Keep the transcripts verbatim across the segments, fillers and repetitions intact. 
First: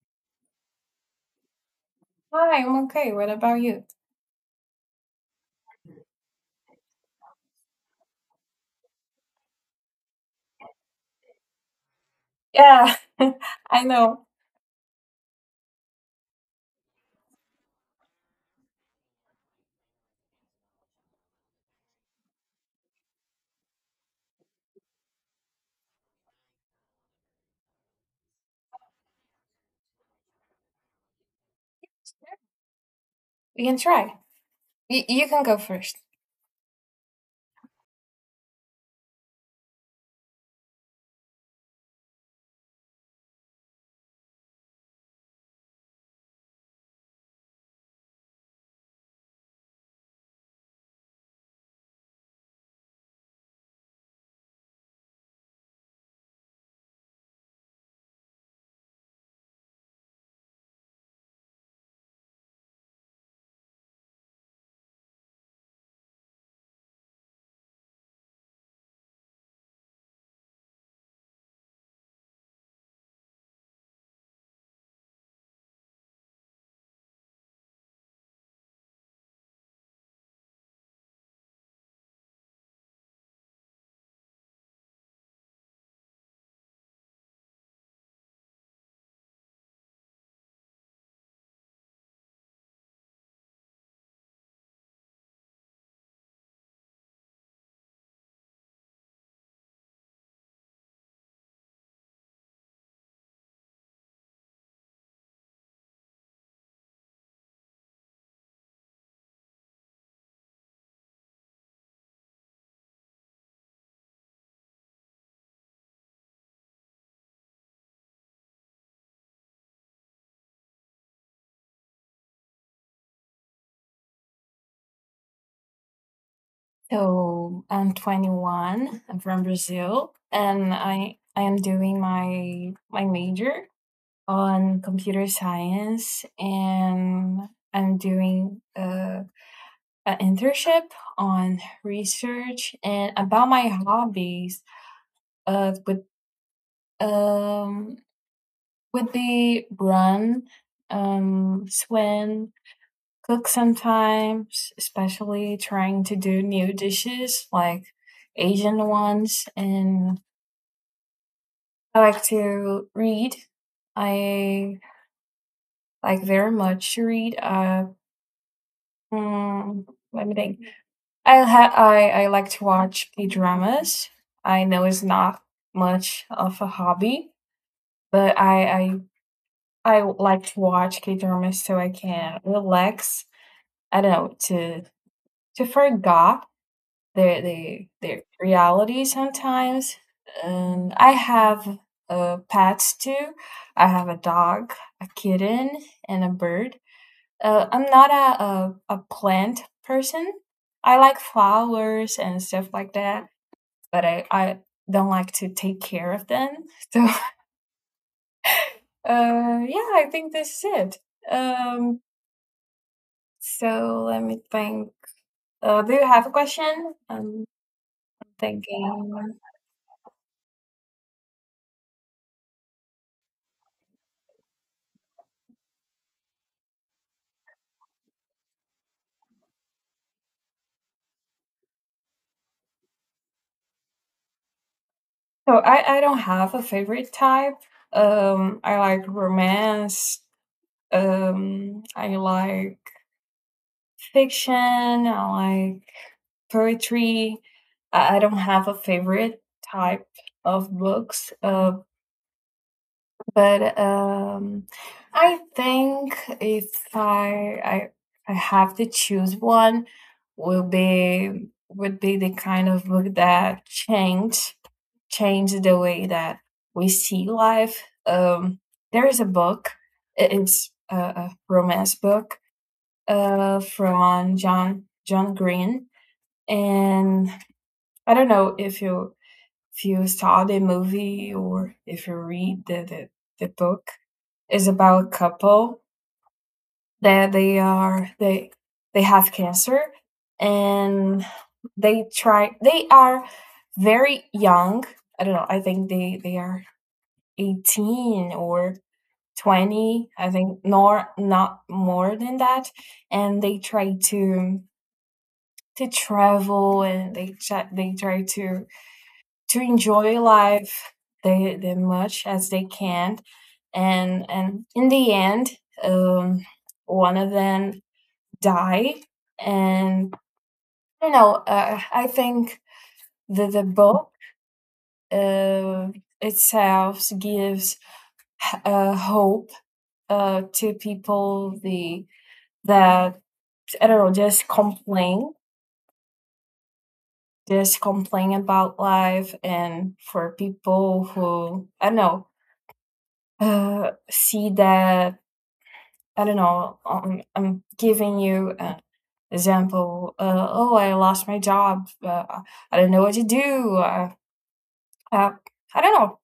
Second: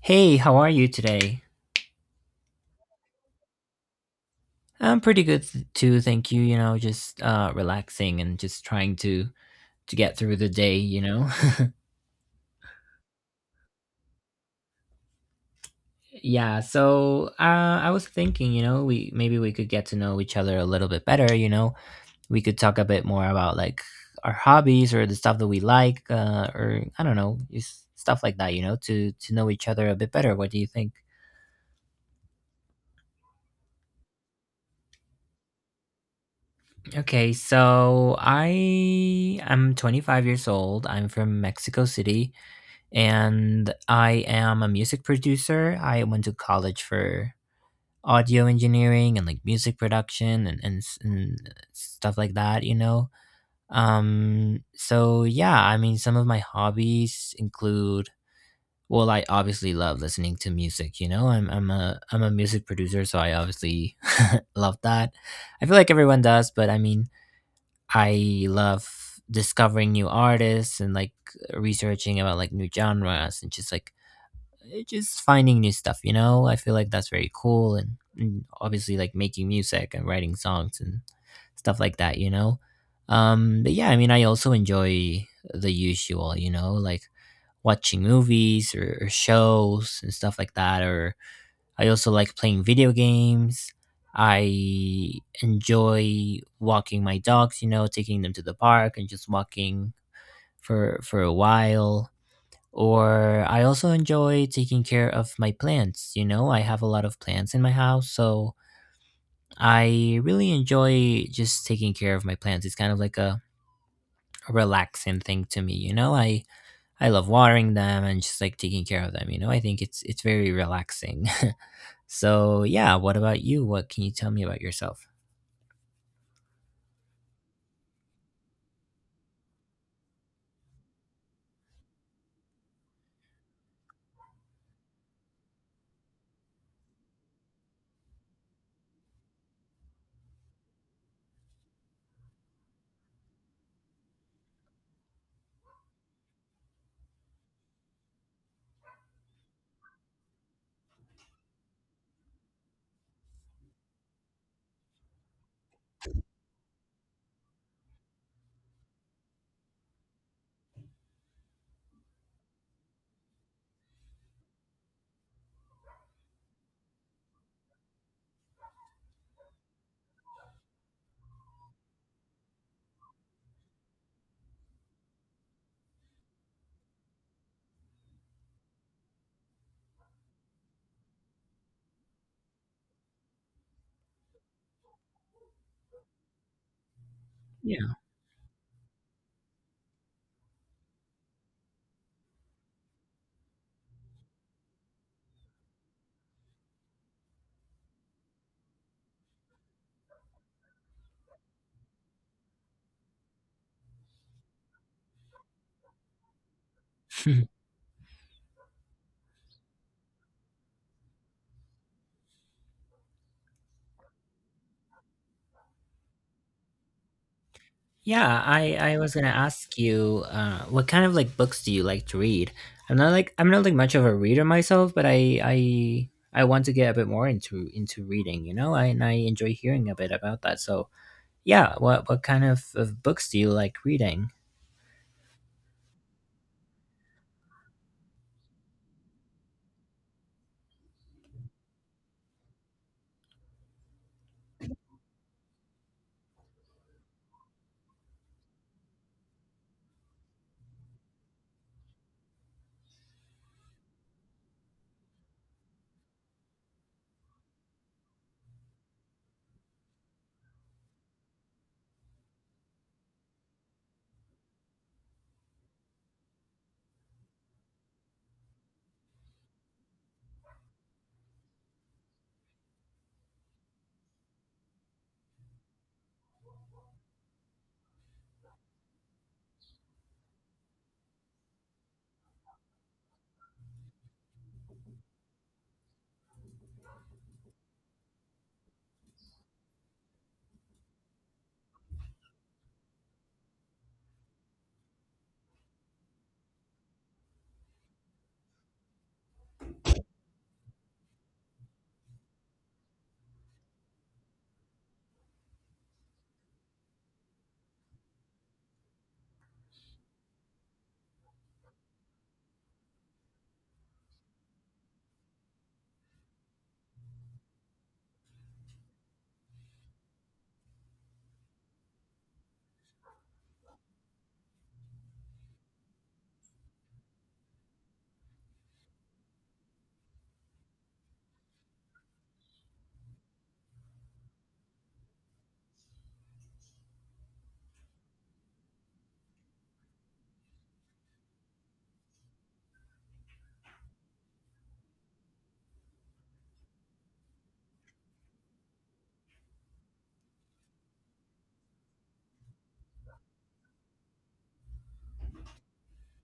Hey, how are you today? Hi, I'm okay. What about you? I'm pretty good th- too, thank you. You know, just uh relaxing and just trying to to get through the day, you know. Yeah, I know. Yeah, so uh I was thinking, you know, we maybe we could get to know each other a little bit better, you know. We could talk a bit more about like our hobbies or the stuff that we like uh or I don't know, just stuff like that, you know, to to know each other a bit better. What do you think? We can try. Y- you can go first. Okay, so I am twenty-five years old. I'm from Mexico City and I am a music producer. I went to college for audio engineering and like music production and, and, s- and stuff like that, you know? Um, so yeah, I mean, some of my hobbies include, well, I obviously love listening to music, you know? I'm, I'm a, I'm a music producer, so I obviously love that. I feel like everyone does, but I mean, I love discovering new artists and like researching about like new genres and just like uh, just finding new stuff, you know? I feel like that's very cool, and, and obviously like making music and writing songs and stuff like that, you know. Um but yeah, I mean, I also enjoy the usual, you know, like watching movies or, or shows and stuff like that, or I also like playing video games. I enjoy walking my dogs, you know, taking them to the park and just walking for for a while, or I also enjoy taking care of my plants. You know, I have a lot of plants in my house, so I really enjoy just taking care of my plants. It's kind of like a, a relaxing thing to me. You know, I I love watering them and just like taking care of them. You know, I think it's it's very relaxing. So yeah, what about you? What can you tell me about yourself? So I'm twenty-one. I'm from Brazil, and I I am doing my my major on computer science, and I'm doing uh, an internship on research. And about my hobbies. Uh, would um would be run, um, swim, cook sometimes, especially trying to do new dishes like Asian ones. And I like to read. I like very much to read. Uh, mm, let me think. I, ha- I I like to watch K dramas. I know it's not much of a hobby, but I I I like to watch K dramas so I can relax. I don't know, to to forget Their the Yeah. their reality sometimes. And I have, uh, pets too. I have a dog, a kitten, and a bird. Uh, I'm not a a a plant person. I like flowers and stuff like that, but I I don't like to take care of them. So, uh, yeah, I think this is it. Um, so let me think. Uh, do you have a question? I'm Yeah, I I was gonna thinking. ask you, uh, what kind of like books do you like to read? I'm not like I'm not like much of a reader myself, but I I I want to get a bit more into into reading, you know, I, and I enjoy hearing a bit about that. So yeah, what what kind of, of books do you like reading? So I I don't have a favorite type. Um, I like romance. Um, I like fiction. I like poetry. I I don't have a favorite type of books. Uh, but um, I think if I, I I have to choose one, will be would be the kind of book that changed changed the way that we see life. Um, there is a book. i- It's a, a romance book uh, from John John Green, and I don't know if you, if you saw the movie or if you read the the, the book. Is about a couple that they are they they have cancer, and they try they are very young. I don't know. I think they they are eighteen or twenty. I think nor not more than that. And they try to to travel, and they try, they try to to enjoy life they the much as they can. And and in the end, um one of them die. And I don't know, uh, I think the, the book, uh, itself gives uh, hope uh, to people, the, that I don't know, just complain, just complain about life. And for people who, I don't know, uh, see that, I don't know, um, I'm giving you an example. Uh, oh, I lost my job, uh, I don't know what to do, uh, uh, I don't know.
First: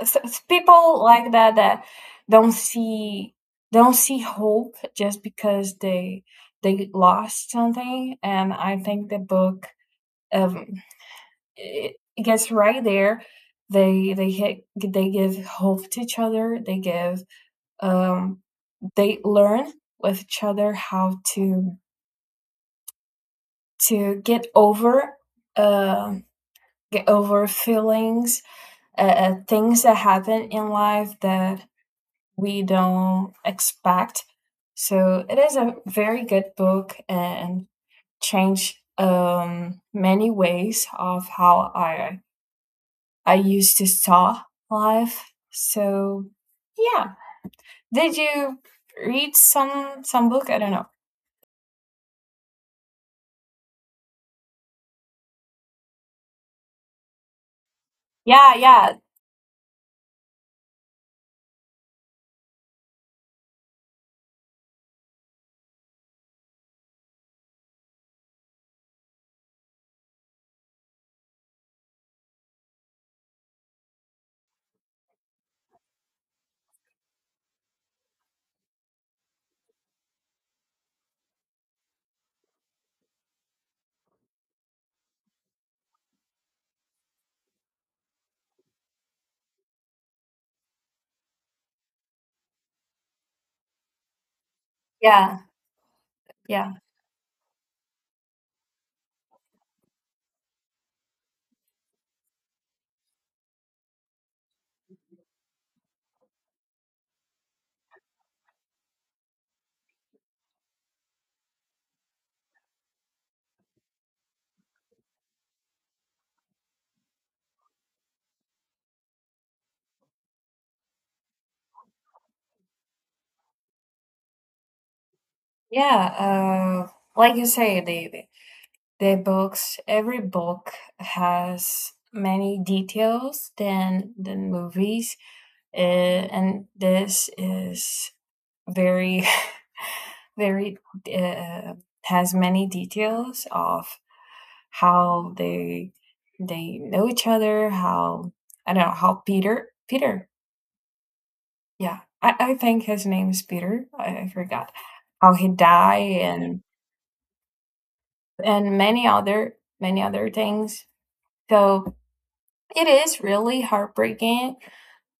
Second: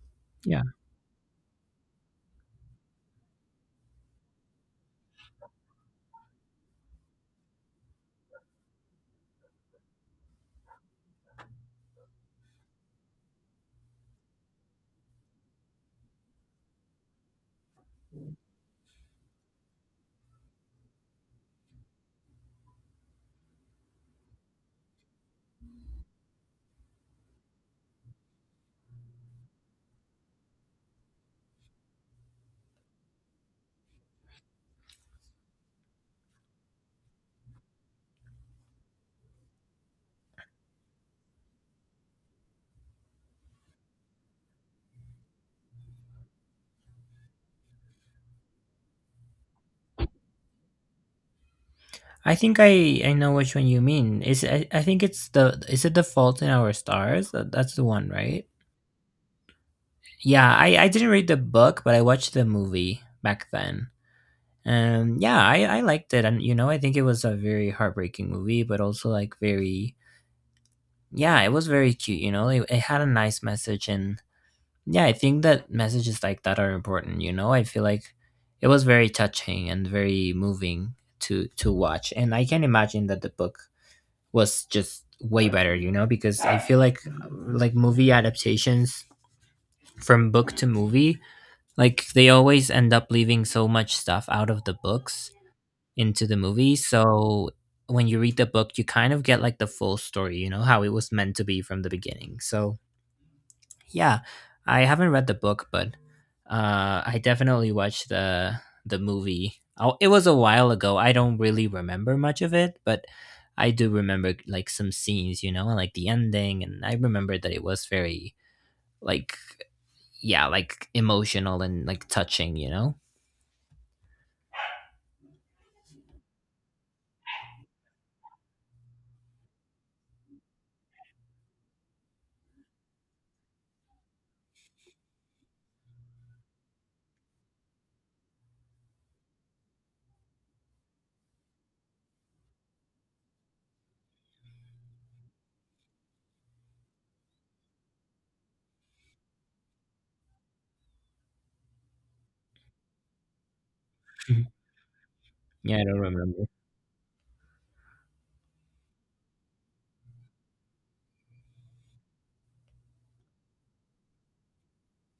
S- s- Yeah, People like that, that don't see don't see hope just because they they lost something. And I think the book, um, it, it gets right there. They they hit, they give hope to each other. They give, um, they learn with each other how to to get over, uh, get over feelings, uh, uh, things that happen in life that we don't expect. So it is a very good book, and changed, um, many ways of how I I used to saw life. So yeah, did you read some some book? I don't know. I think I I know which one you mean. Is I, I think it's the is it The Fault in Our Stars? That- That's the one, right? Yeah, yeah, Yeah, I I didn't read the book, but I watched the movie back then. And yeah, I I liked it, and you know, I think it was a very heartbreaking movie, but also like very yeah, it was very cute. You know, it, it had a nice message, and yeah, I think that messages like that are important. You know, I feel like it was very touching and very moving to to watch, and I can imagine that the book was just way better. You know, because I feel like like movie adaptations from book to movie, like they always end up leaving so much stuff out of the books yeah, into the yeah, movie. So when you read the book, you kind of get like the full story, you know, how it was meant to be from the beginning. So yeah, I haven't read the book, but uh, I definitely watched the the movie. Oh, it was a while ago. I don't really remember much of it, but I do remember like some scenes, you know, and like the ending, and I remember that it was very like yeah, like emotional and like touching, you know. yeah. Uh, like you say, the the the books. Every book has many details than than movies. Uh, and this is very, very, uh, has many details of how they they know each other, how, I don't know, how Peter, Peter, yeah, I, I think his name is Peter, I, I forgot, how he Yeah, I don't died, remember. and, and many other, many other things. So it is really heartbreaking.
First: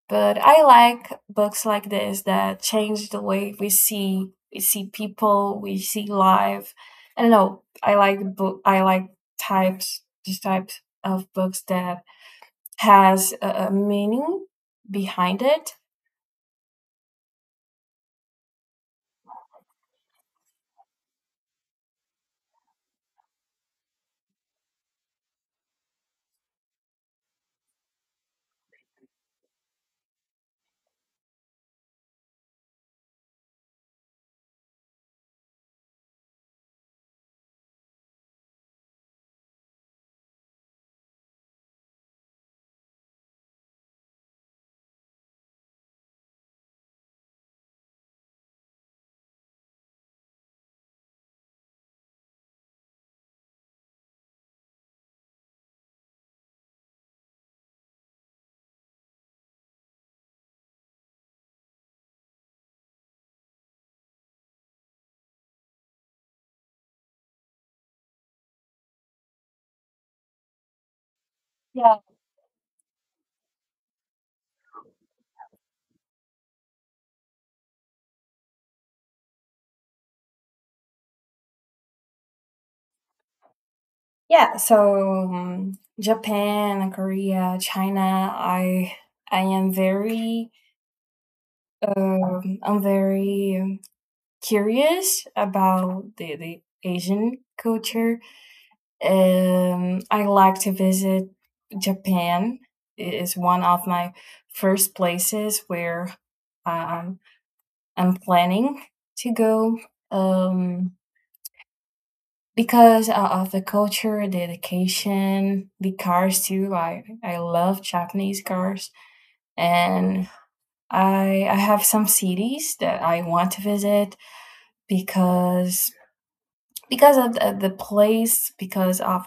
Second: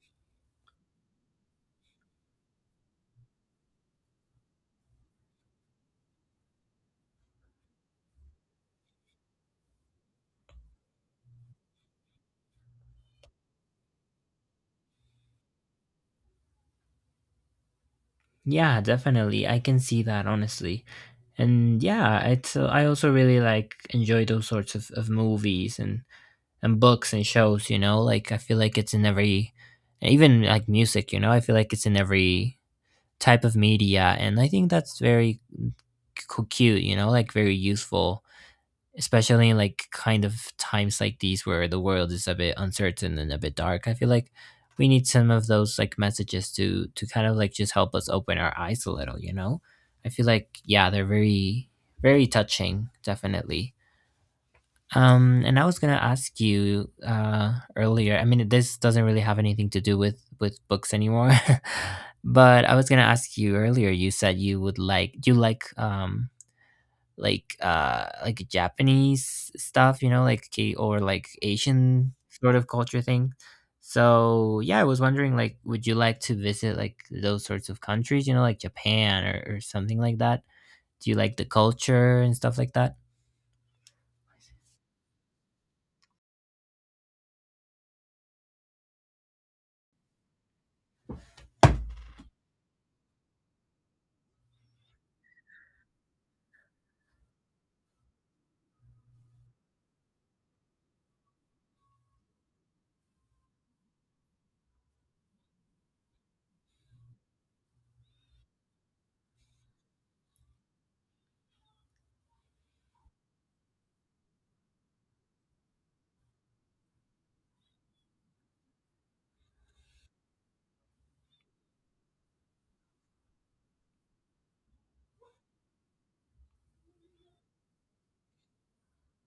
But I like books like this that change the way we see, we see people, we see life. I don't know. I like book. I like types, these types of books that has a, a meaning behind it. Yeah, definitely. I can see that honestly. And yeah, it's uh, I also really like enjoy those sorts of, of movies and and books and shows, you know? Like I feel like it's in every even like music, you know? I feel like it's in every type of media and I think that's very c- cute, you know? Like very useful, especially in like kind of times like these where the world is a bit uncertain and a bit dark. I feel like we need some of those like messages to to kind of like just help us open our eyes a little, you know. I feel like yeah, they're very very touching, definitely. Um and I was gonna ask you uh earlier, I mean, this doesn't really have anything to do with with books anymore, but I was gonna ask you earlier, you said you would like, do you like um like uh like Japanese stuff, you know, like K or like Yeah, Asian sort of culture thing. So yeah, I was wondering like would you like to visit like those sorts of countries, you know, like Japan or, or something like that? Do you like the culture and stuff like that? yeah. So um, Japan, Korea, China. I I am very, um, I'm very, um, curious about the the Asian culture. Um, I like to visit Japan. It is one of my first places where, um, I'm planning to go, um, because of the culture, dedication, the cars too. I, I love Japanese cars, and I I have some cities that I want to visit because because of the, the place, because of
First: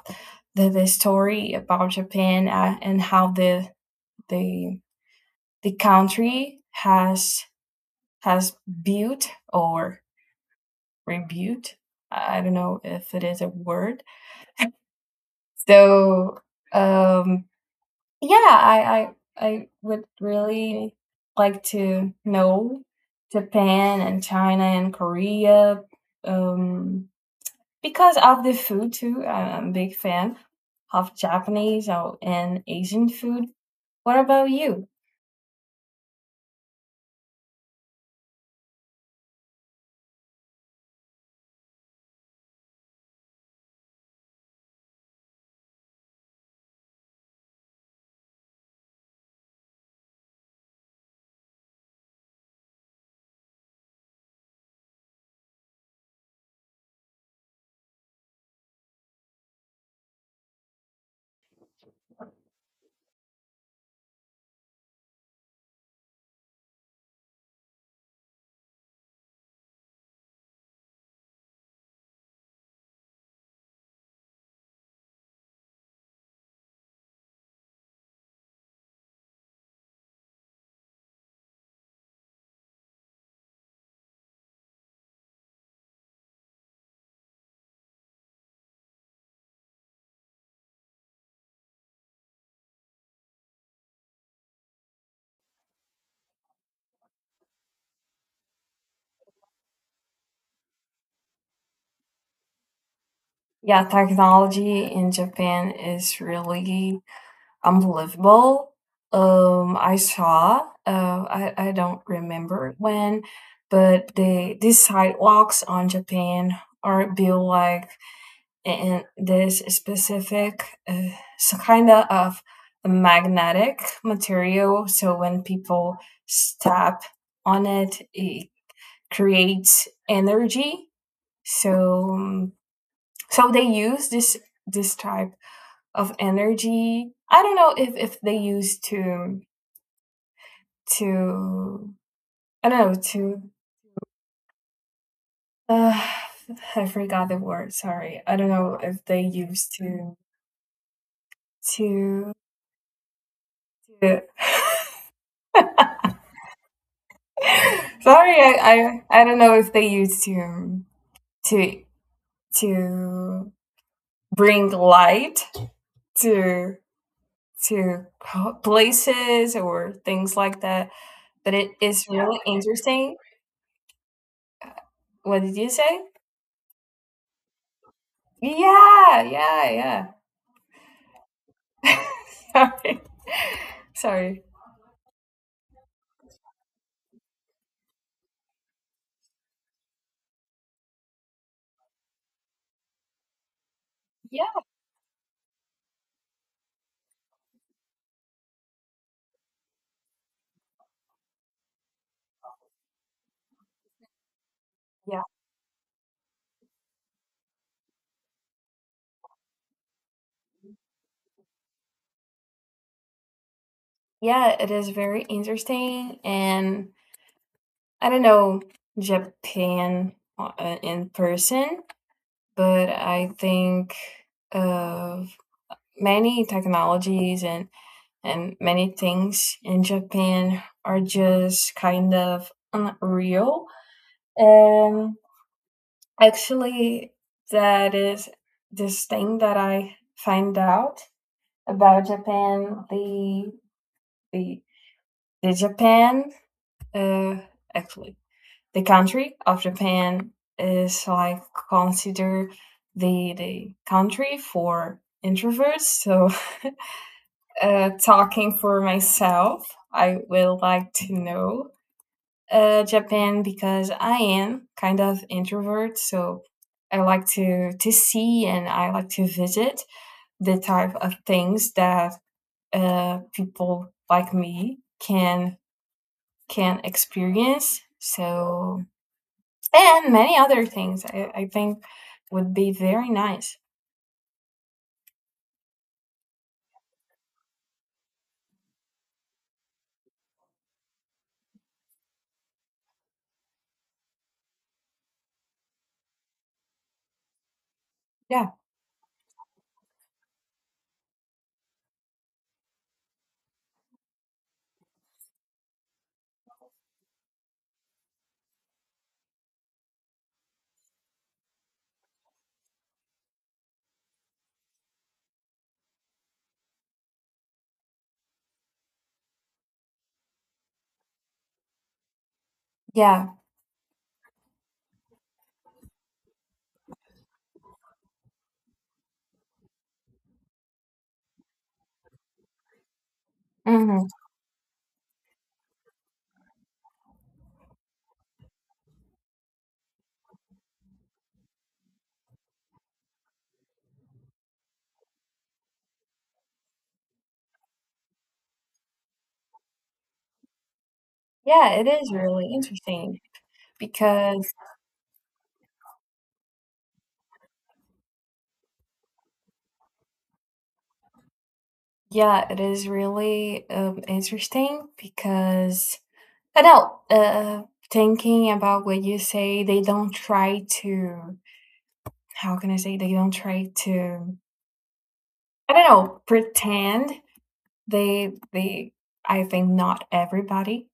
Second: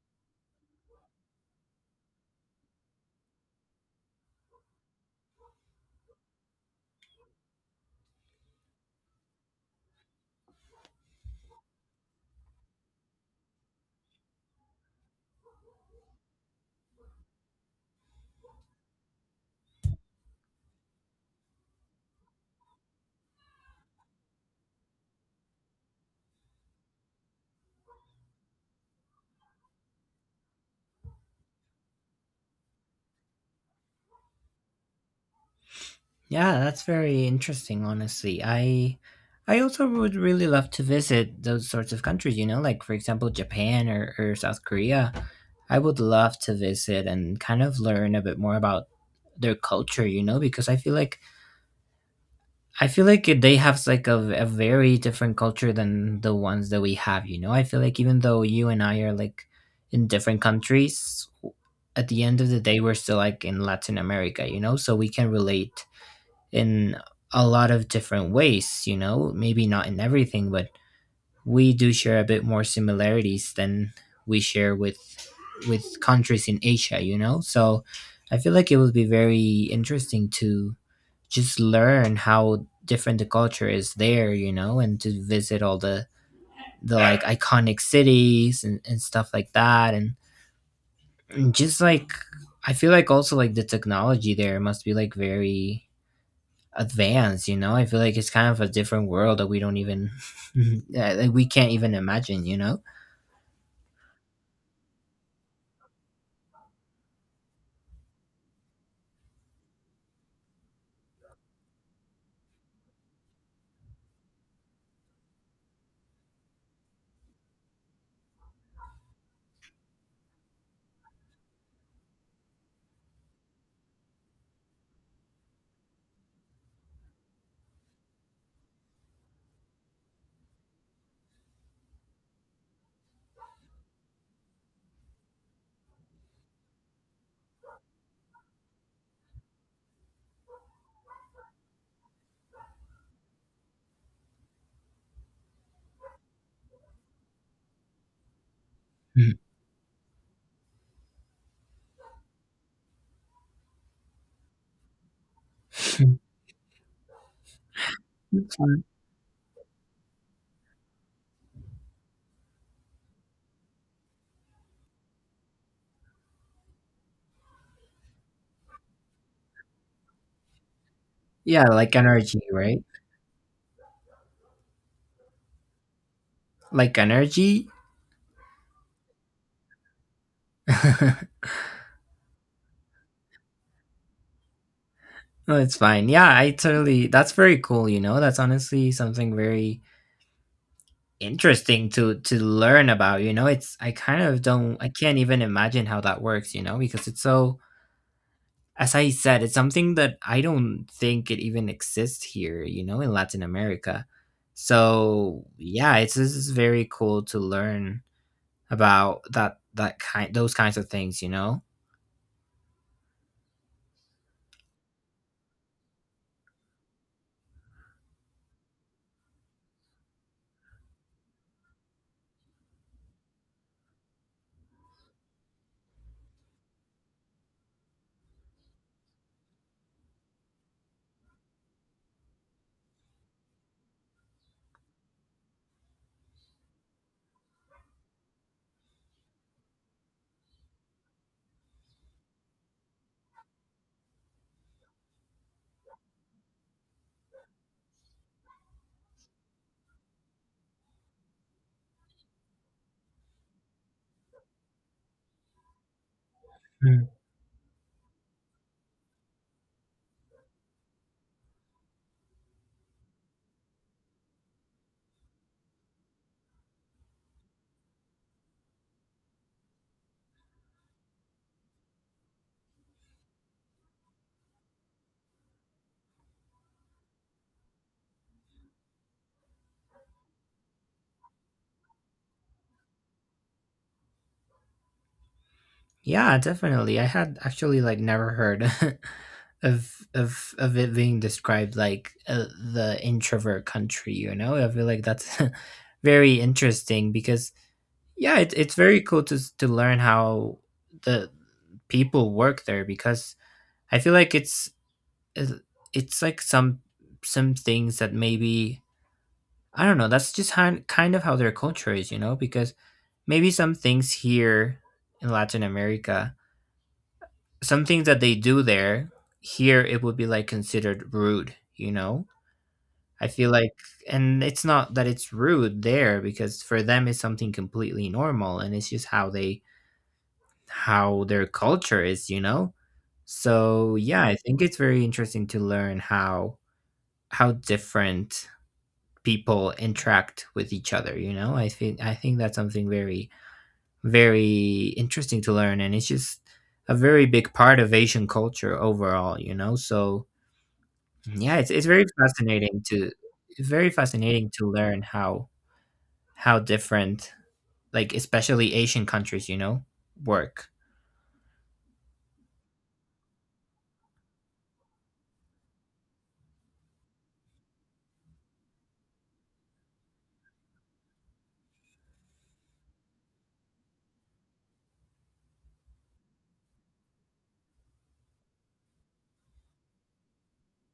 the, the story about Japan, uh, and how the the the country has has built or rebuilt. I don't know if it is a word. So um, yeah, I, I I would really like to know Japan and China and Korea. Um, because of the food too. I am a big fan of Japanese or and Asian food. What about you? Yeah, that's very interesting, honestly. I I also would really love to visit those sorts of countries, you know, like for example Japan or, or South Korea. I would love to visit and kind of learn a bit more about their culture, you know, because I feel like I feel like they have like a, a very different culture than the ones that we have, you know. I feel like even though you and I are like in different countries, at the end of the day we're still like in Latin America, you know, so we can relate in a lot of different ways, you know, maybe not in everything, but we do share a bit more similarities than we share with with countries in Asia, you know? So I feel like it would be very interesting to just learn how different the culture is there, you know, and to visit all the the like iconic cities and, and stuff like that, and, and just like I feel like also like the technology there must be like very advanced, you know. I feel like it's kind of a different world that we don't even yeah, like we can't even imagine, you know. Yeah, technology in Japan is really unbelievable. Um, I saw, uh, I, I don't remember when, but the these sidewalks on Japan are built like, and this specific, uh, so kind of a magnetic material, so when people step on it, it creates energy. So um, so they use this this type of energy. I don't know if if they use to to I don't know, to, uh, I forgot the word, sorry. I don't know if they use to to, to sorry. I, I I don't know if they used to to to bring light to to places or things like that, but Yeah, it like is energy, really right? interesting. What did you say? Like energy. Yeah, yeah, No, yeah. Sorry. Sorry. it's fine. Yeah, I totally, that's very cool, you know. That's honestly something very interesting to to learn about, you know. It's I kind of Yeah, don't, I can't even imagine how that works, you know, because it's so as I said, it's something that I don't think it even exists here, you know, in Latin America. yeah. So yeah, it's this is very cool to learn about that that kind those kinds of things, you know. Yeah, it is very interesting. And I don't know Japan, uh, in person, but I think of many technologies, and and many things in Japan are just kind of unreal. And actually, that is this thing that I find out about Japan. The the the Japan. Uh, Actually, the country of Japan is like considered the the country for introverts. So, Mm. uh, talking for myself, I will like to know, uh, Japan, because I am kind of introvert. So, I like to to see, and I like to visit the type of things that, uh, people like me can can experience. So. And many other things I I think would be very nice. Yeah, definitely. I had actually like never heard of of of it being described like uh, the introvert country, you know. I feel like that's very interesting because yeah, Yeah, it's it's very cool to s- to learn how the people work there because I feel like it's it- it's like some some things that maybe I don't know. That's just how, kind of how their culture is, you know. Because maybe some things here in Latin America, some things that they do there, here it would be like considered rude, you know. I yeah, feel like, and it's not that it's rude there because for them it's something completely normal, and it's just how they how their culture is, you know? So mhm. yeah, I think it's very interesting to learn how how different people interact with each other, you know? I think I think that's something very very interesting to learn and it's just a very big part of Asian culture overall, you know? So yeah, Yeah, it's it's it very is really fascinating to interesting very fascinating because, to learn how how different like especially Asian countries, you know, work. yeah, it is really, um, interesting, because I know, uh, thinking about what you say, they don't try to, how can I say? They don't try to, I don't know, pretend. They they I think not everybody,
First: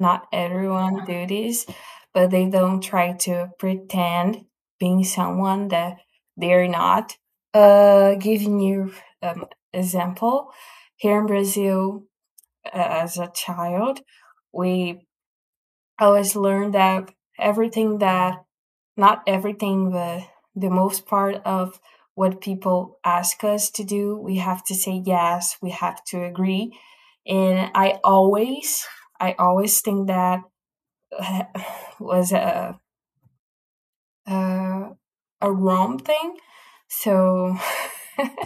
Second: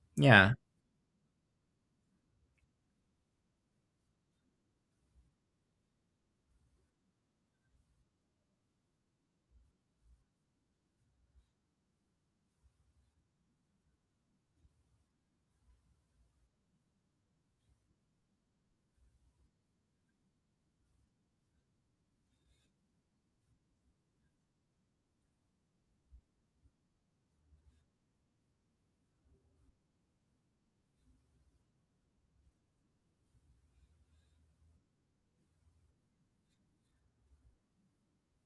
not Yeah. everyone do this, but they don't try to pretend being someone that they're not. Uh, giving you, um, example, here in Brazil, uh, as a child, we always learn that everything that, not everything, but the most part of what people ask us to do, we have to say yes. We have to agree. And I always, I always think that was a a, a wrong thing. So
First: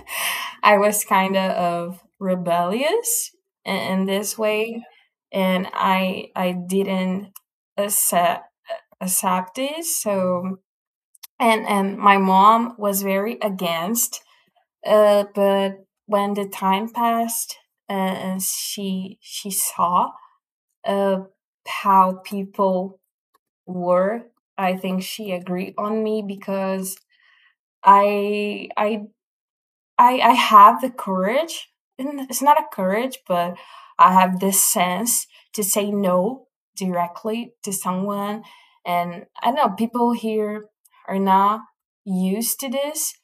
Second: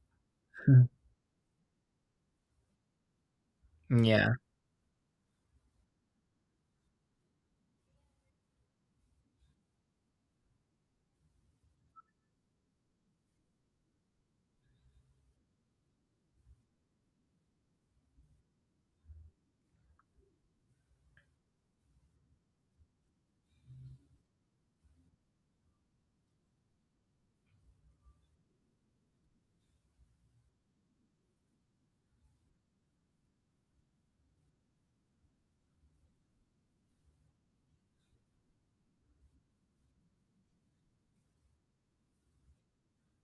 I Mm. was kind of rebellious in, in Yeah. this way, and I I didn't accept accept it. So and and my mom was very against. Uh, but when the time passed, uh, and she she saw, uh, how people were. I think she agreed on me because I I I, I have the courage. It's not a courage, but I have this sense to say no directly to someone. And I know people here are not used to this.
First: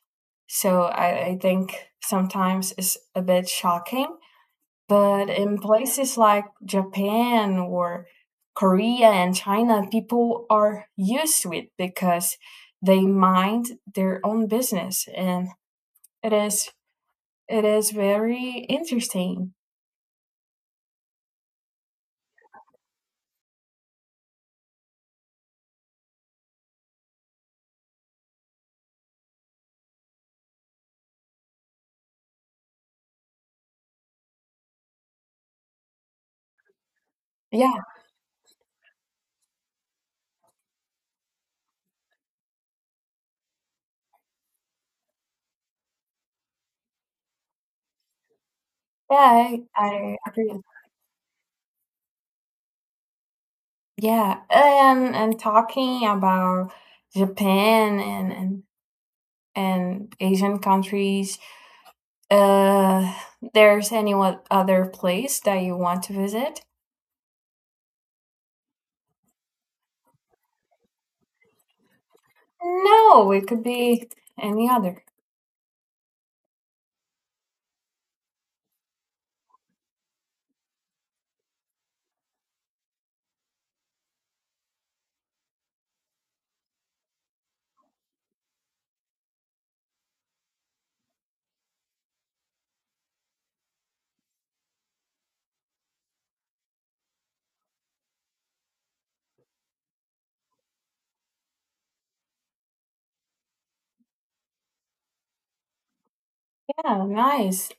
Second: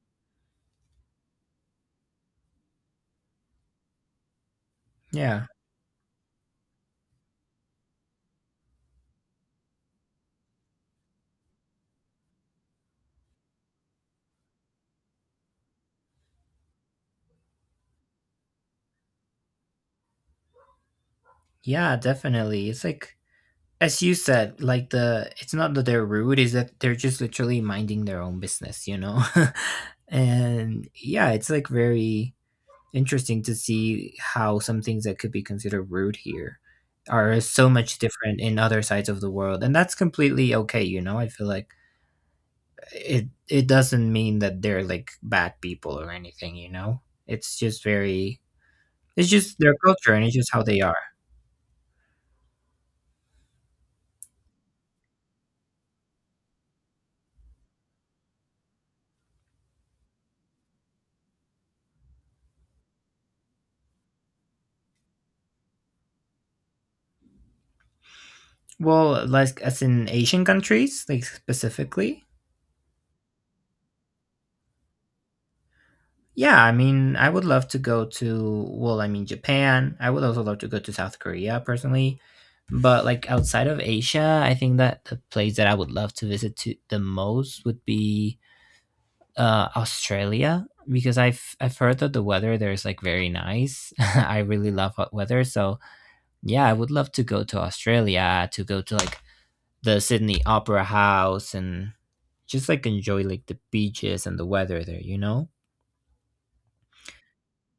So I, I think sometimes it's a bit shocking. But Yeah. in places like Japan or Korea and China, people are used to it because they mind their own business, and it is it is very interesting. Yeah, definitely. It's like as you said, like the it's not that they're rude, is that they're just literally minding their own business, you know? And yeah, it's like very interesting to see how some things that could be considered rude here are so Yeah, much different in other sides of the world. And that's completely okay, you know? I feel like it it doesn't mean that they're like bad people or anything, you know? It's just very it's yeah, just their I, culture I and it's just agree. how they are. Yeah, and and talking about Japan and and, and Asian countries, uh, there's any o- other place that you want to visit? Well, like as in Asian countries, like specifically? No, it could be any other. Yeah, I mean, I would love to go to, well, I mean, Japan. I would also love to go to South Korea personally. But like outside of Asia, I think that the place that I would love to visit to the most would be uh, Australia because I've I've heard that the weather there is like very nice. I really love hot weather, so yeah, I would love to go to Australia to go to like the Sydney Opera House and just like enjoy like the beaches and the weather there, you know? Yeah, nice.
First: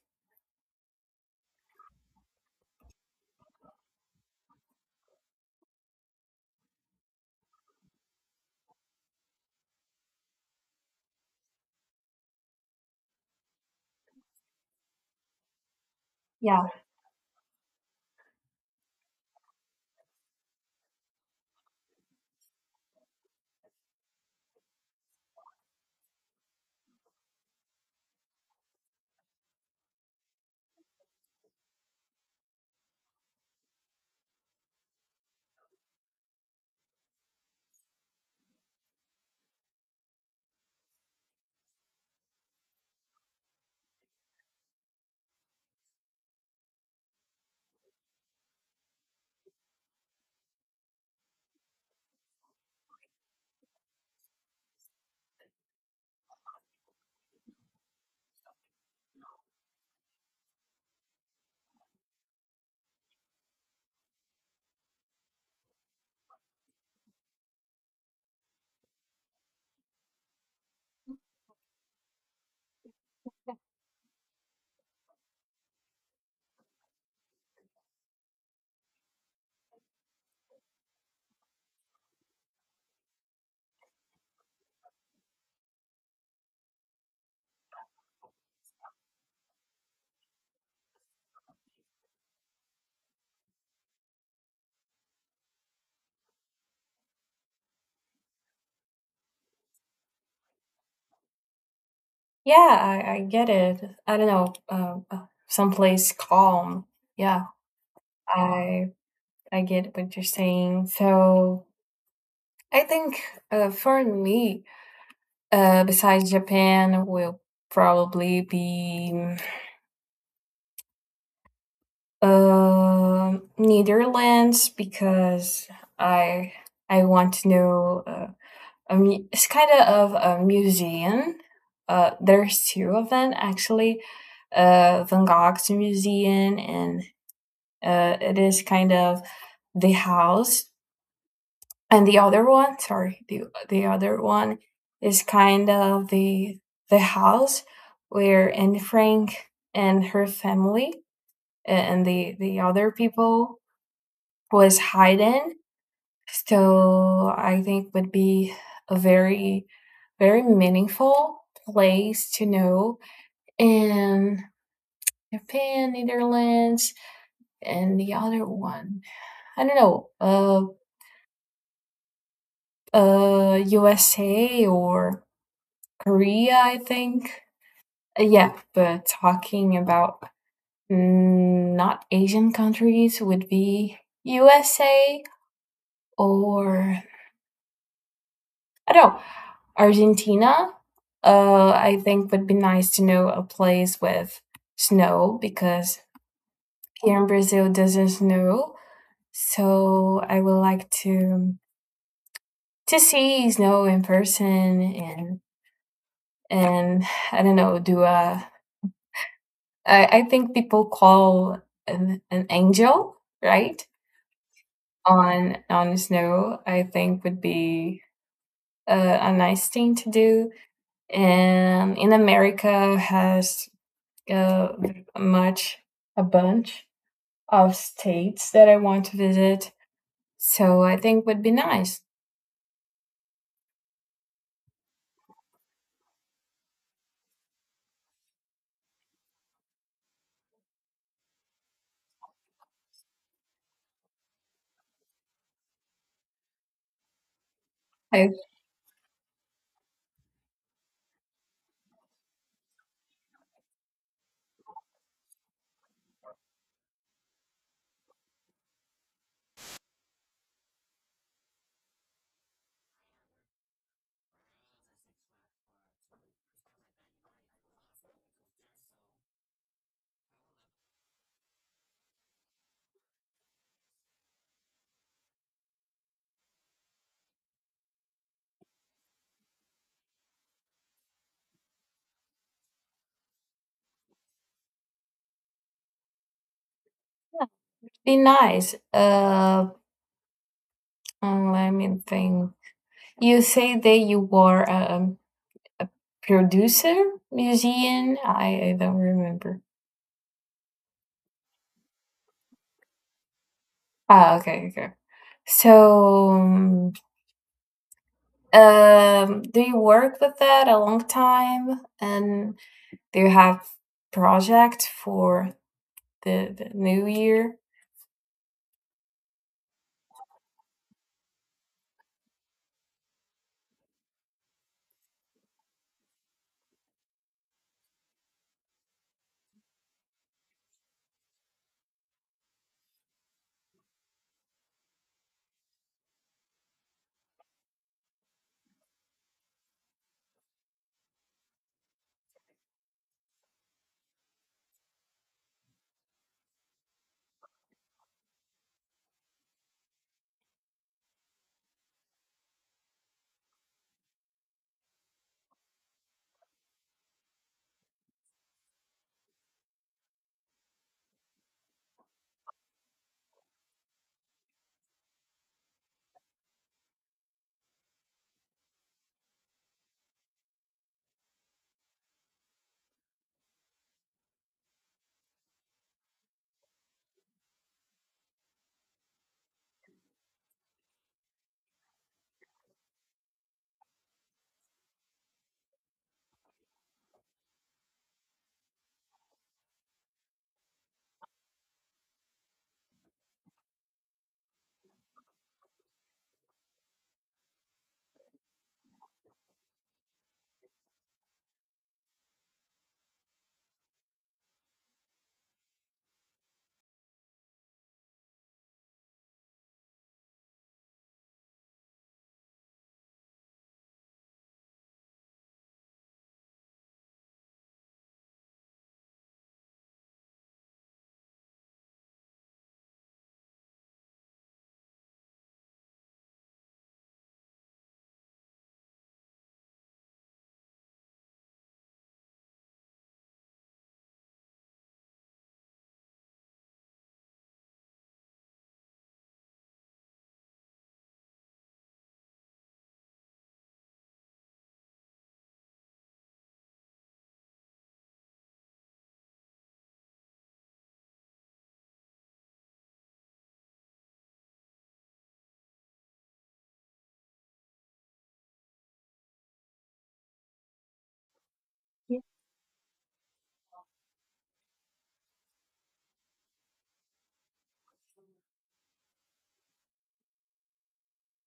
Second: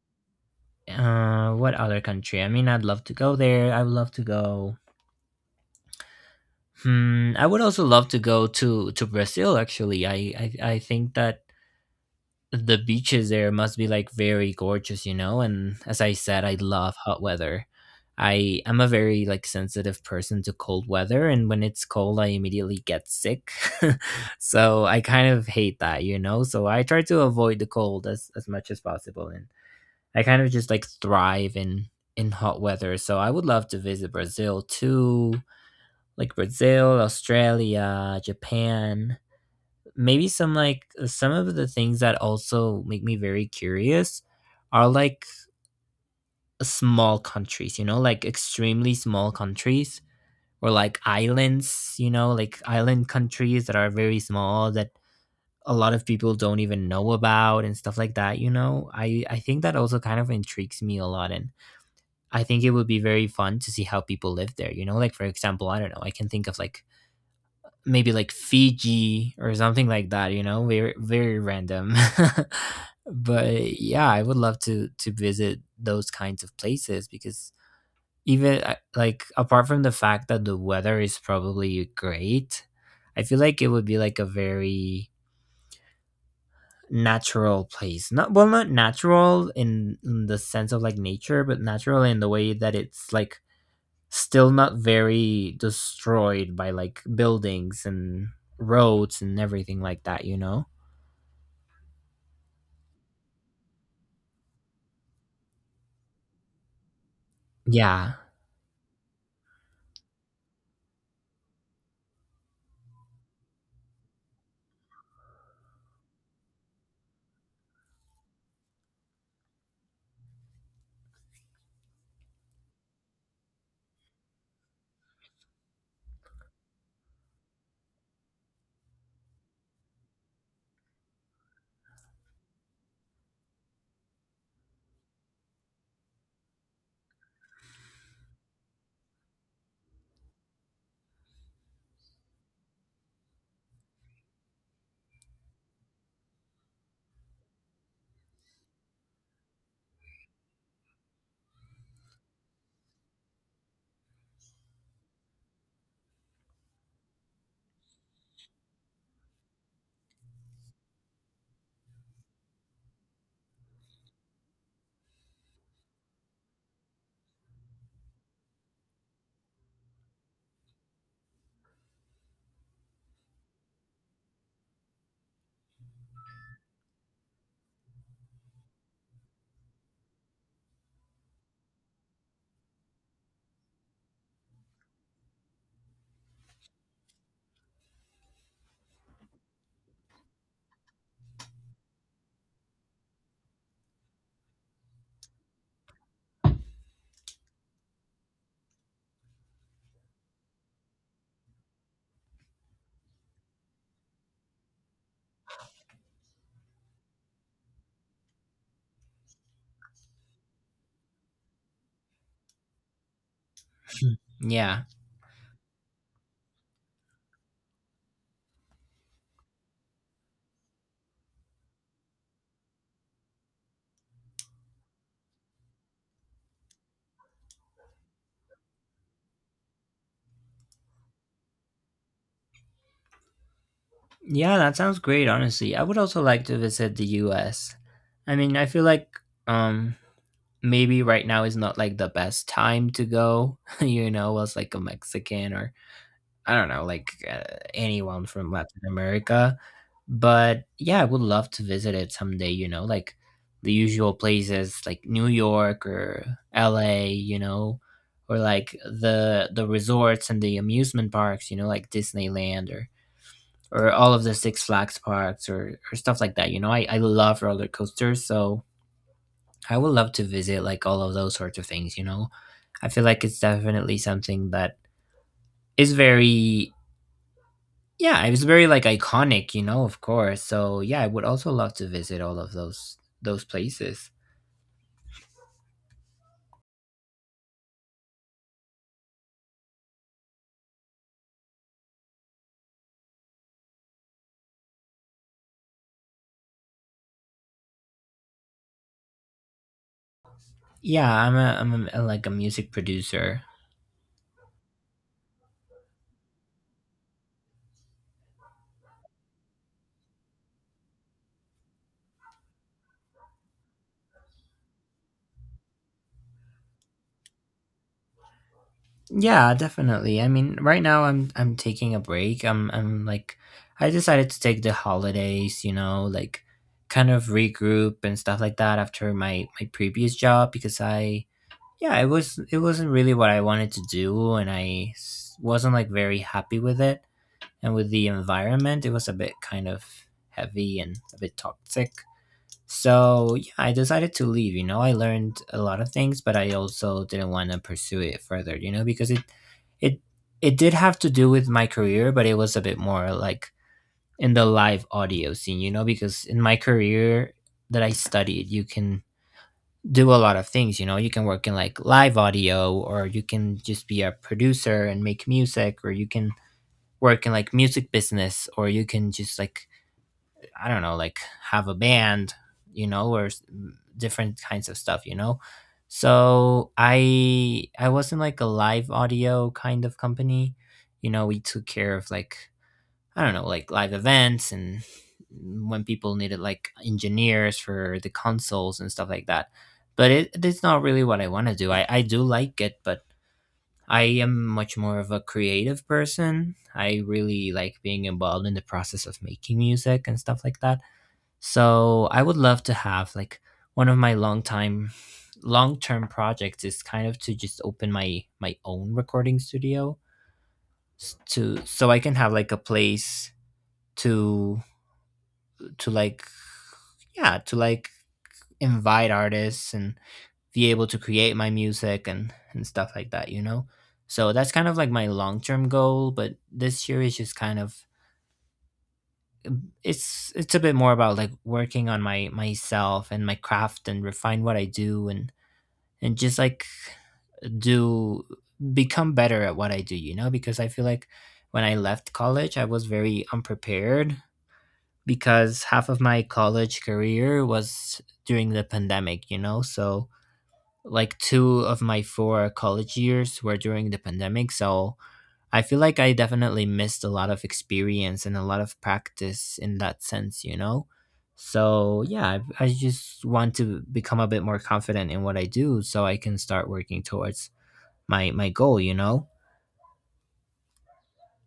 Uh, what other country? I mean, I'd love to go there. I would love to go. Hmm, I would also love to go to to Brazil actually. I I, I think that the beaches there must be like very gorgeous, you know? And as I said, I Yeah, love hot weather. I am a very like sensitive person to cold weather and when it's cold I immediately get sick. So I kind of hate that, you know? So I try to avoid the cold as as much as possible and I kind of just like thrive in in hot weather. So I would love to visit Brazil too, like Brazil, Australia, Japan, maybe some like uh, some of the things that also make me very curious are like small countries, you know, like extremely small countries or like islands, you know, like island countries that are very small that a lot of people don't even know about and stuff like that, you know. I I think that also kind of intrigues me a lot, and I think it would be very fun to see how people live there, you know, like for example, I don't know, I can think of like maybe like Fiji or something like that, you know, very very random. But yeah, I would love to to visit those kinds of places because even uh, like apart from the fact that the weather is probably great, I feel like it would be like a very natural place. Not well, not natural in, in the sense of like nature, but natural in the way that it's like still not very destroyed by like buildings and roads and everything like that, you know? yeah, I, I get it. I don't know, uh, uh, someplace calm. Yeah, Yeah. I I get what you're saying. So I think, uh, for me, uh, besides Japan, will probably be, um Netherlands, because I I want to know, uh, a mu- it's kind of a museum. Uh, there's two of them actually. Uh, Van Gogh's museum, and, uh, it is kind of the house, and the other one, sorry, the the other one is kind of the the house where Anne Frank and her family and the the other people was hiding. So I think would be a very very meaningful place to know. In Japan, Netherlands, and the other one, I don't know, uh, uh, U S A or Korea, I think. Uh, yeah, but talking about, mm, not Asian countries, would be U S A or, I don't know, Argentina. Uh, I think would be nice to know a place with snow, because here in Brazil doesn't snow. So I would like to to see snow in person. and and I don't know, do a, I, I think people call an, an angel, right? Yeah. On on snow, I think would be a, a nice thing to do. And in America has, uh, much, a bunch of states that I want to visit. So I think would be nice. Yeah, that sounds great, honestly. I would also like to visit the U S. I mean, I feel like um maybe right now is not like the best time to go, you know, as like a Mexican or I don't know, like, uh, anyone I from Latin America. But yeah, I would love to visit it someday, you know, like the usual places like New York or L A, you know, or like the the resorts and the amusement parks, you know, like Disneyland or or all of the Six Flags parks or or stuff like that, you know. I I love roller coasters, so I would love to visit like all of those sorts of things, you know. I feel like it's definitely something that is very. Yeah, it was very like iconic, you know, of course. So yeah, I would also love to visit all of those those places. Be nice. Uh, mm, let me think. You say that you were, um, a producer, musician. I, I don't remember. Yeah, I'm a I'm a, like a music producer. Ah, okay, okay. So, um, um, do you work with that a long time? And do you have project for the, the new year? Yeah, definitely. I mean, right now I'm I'm taking a break. I'm I'm like I decided to take the holidays, you know, like kind of regroup and stuff like that after my my previous job because I, yeah, it was, it wasn't really what I wanted to do and i s- wasn't like very happy with it, and with the environment it was a bit kind of heavy and a bit toxic. So yeah, I decided to leave, you know. I learned a lot of things but I also didn't want to pursue it further, you know, because it it it did have to do with my career, but it was a bit more like in the live audio scene, you know, because in my career that I studied you can do a lot of things, you know. You can work in like live audio, or you can just be a producer and make music, or you can work in like music business, or you can just like, I don't know, like have a band, you know, or s- different kinds of stuff, you know. So i i was in like a live audio kind of company, you know. We took care of like, I don't know, like live events and when people needed like engineers for the consoles and stuff like that. But it, it's not really what I want to do. I, I do like it, but I am much more of a creative person. I really like being involved in the process of making music and stuff like that. So I would love to have like one of my long time long term projects is kind of to just open my my own recording studio s- to, so I can have like a place to to like, yeah, to like invite artists and be able to create my music and and stuff like that, you know. So that's kind of like my long-term goal, but this year is just kind of, it's it's a bit more about like working on my myself and my craft and refine what I do, and and just like do become better at what I do, you know, because I feel like when I left college I was very unprepared because half of my college career was during the pandemic, you know? So, like, two of my four college years were during the pandemic. So, I feel like I definitely missed a lot of experience and a lot of practice in that sense, you know? So, Ye- yeah, I, I just want to become a bit more confident in what I do so I can start working towards my my goal, you know?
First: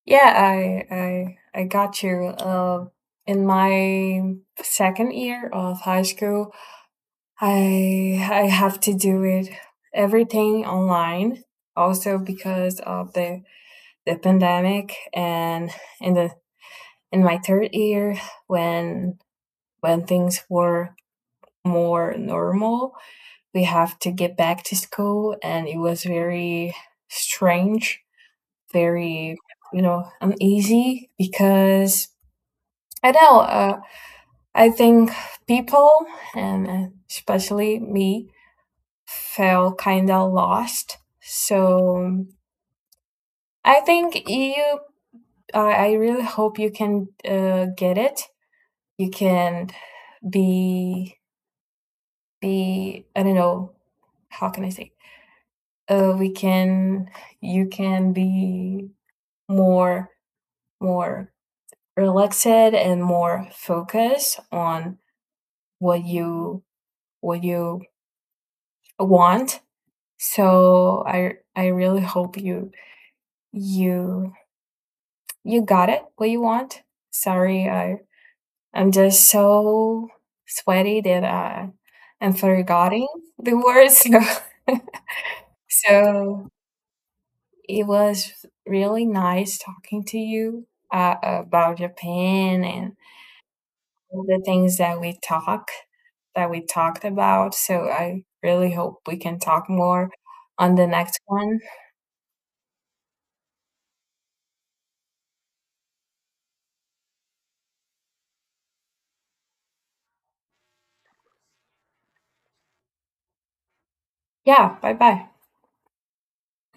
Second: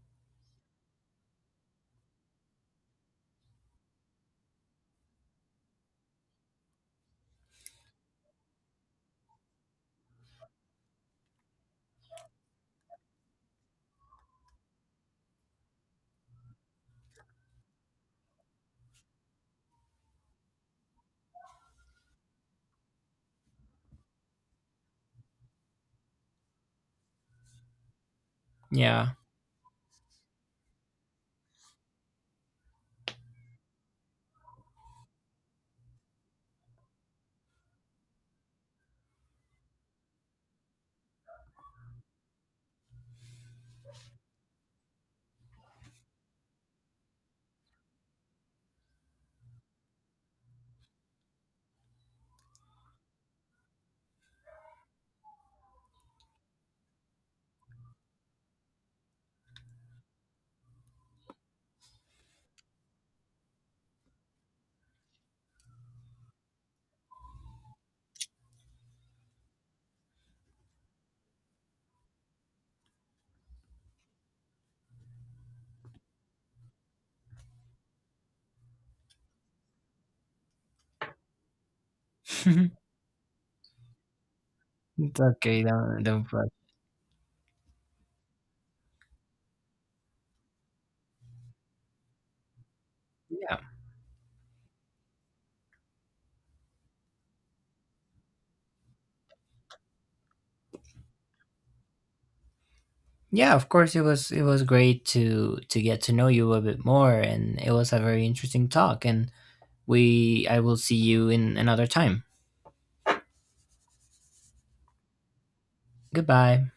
Yeah, I I I got you. Uh, in my second year of high school, I I have to do it everything online, also because of the the pandemic. And in the, in my third year, when when things were more normal, we have to get back to school, and it was very strange, Yeah. very, you know, uneasy, because I know, uh, I think people, and especially me, felt kind of lost. So I think you, I I really hope you can, uh, get it. You can be, be, I don't know, how can I say? Uh, we can, you can be more, more relaxed and more focused on what you, what you want. So I, I really hope you, you, you got it, what you want? Sorry, I, I'm just so sweaty that, uh, I'm forgetting the words. It's okay. So, Don't, don't fret. so it was really nice talking to you, uh, about Japan and Yeah. all the things that we talk, that we talked about, so I really hope we can talk more on the next one. Yeah, of course, it was it was great to to get to know you a bit more, and it was a very interesting talk, and we I will see you in another time. Yeah, bye-bye. Goodbye.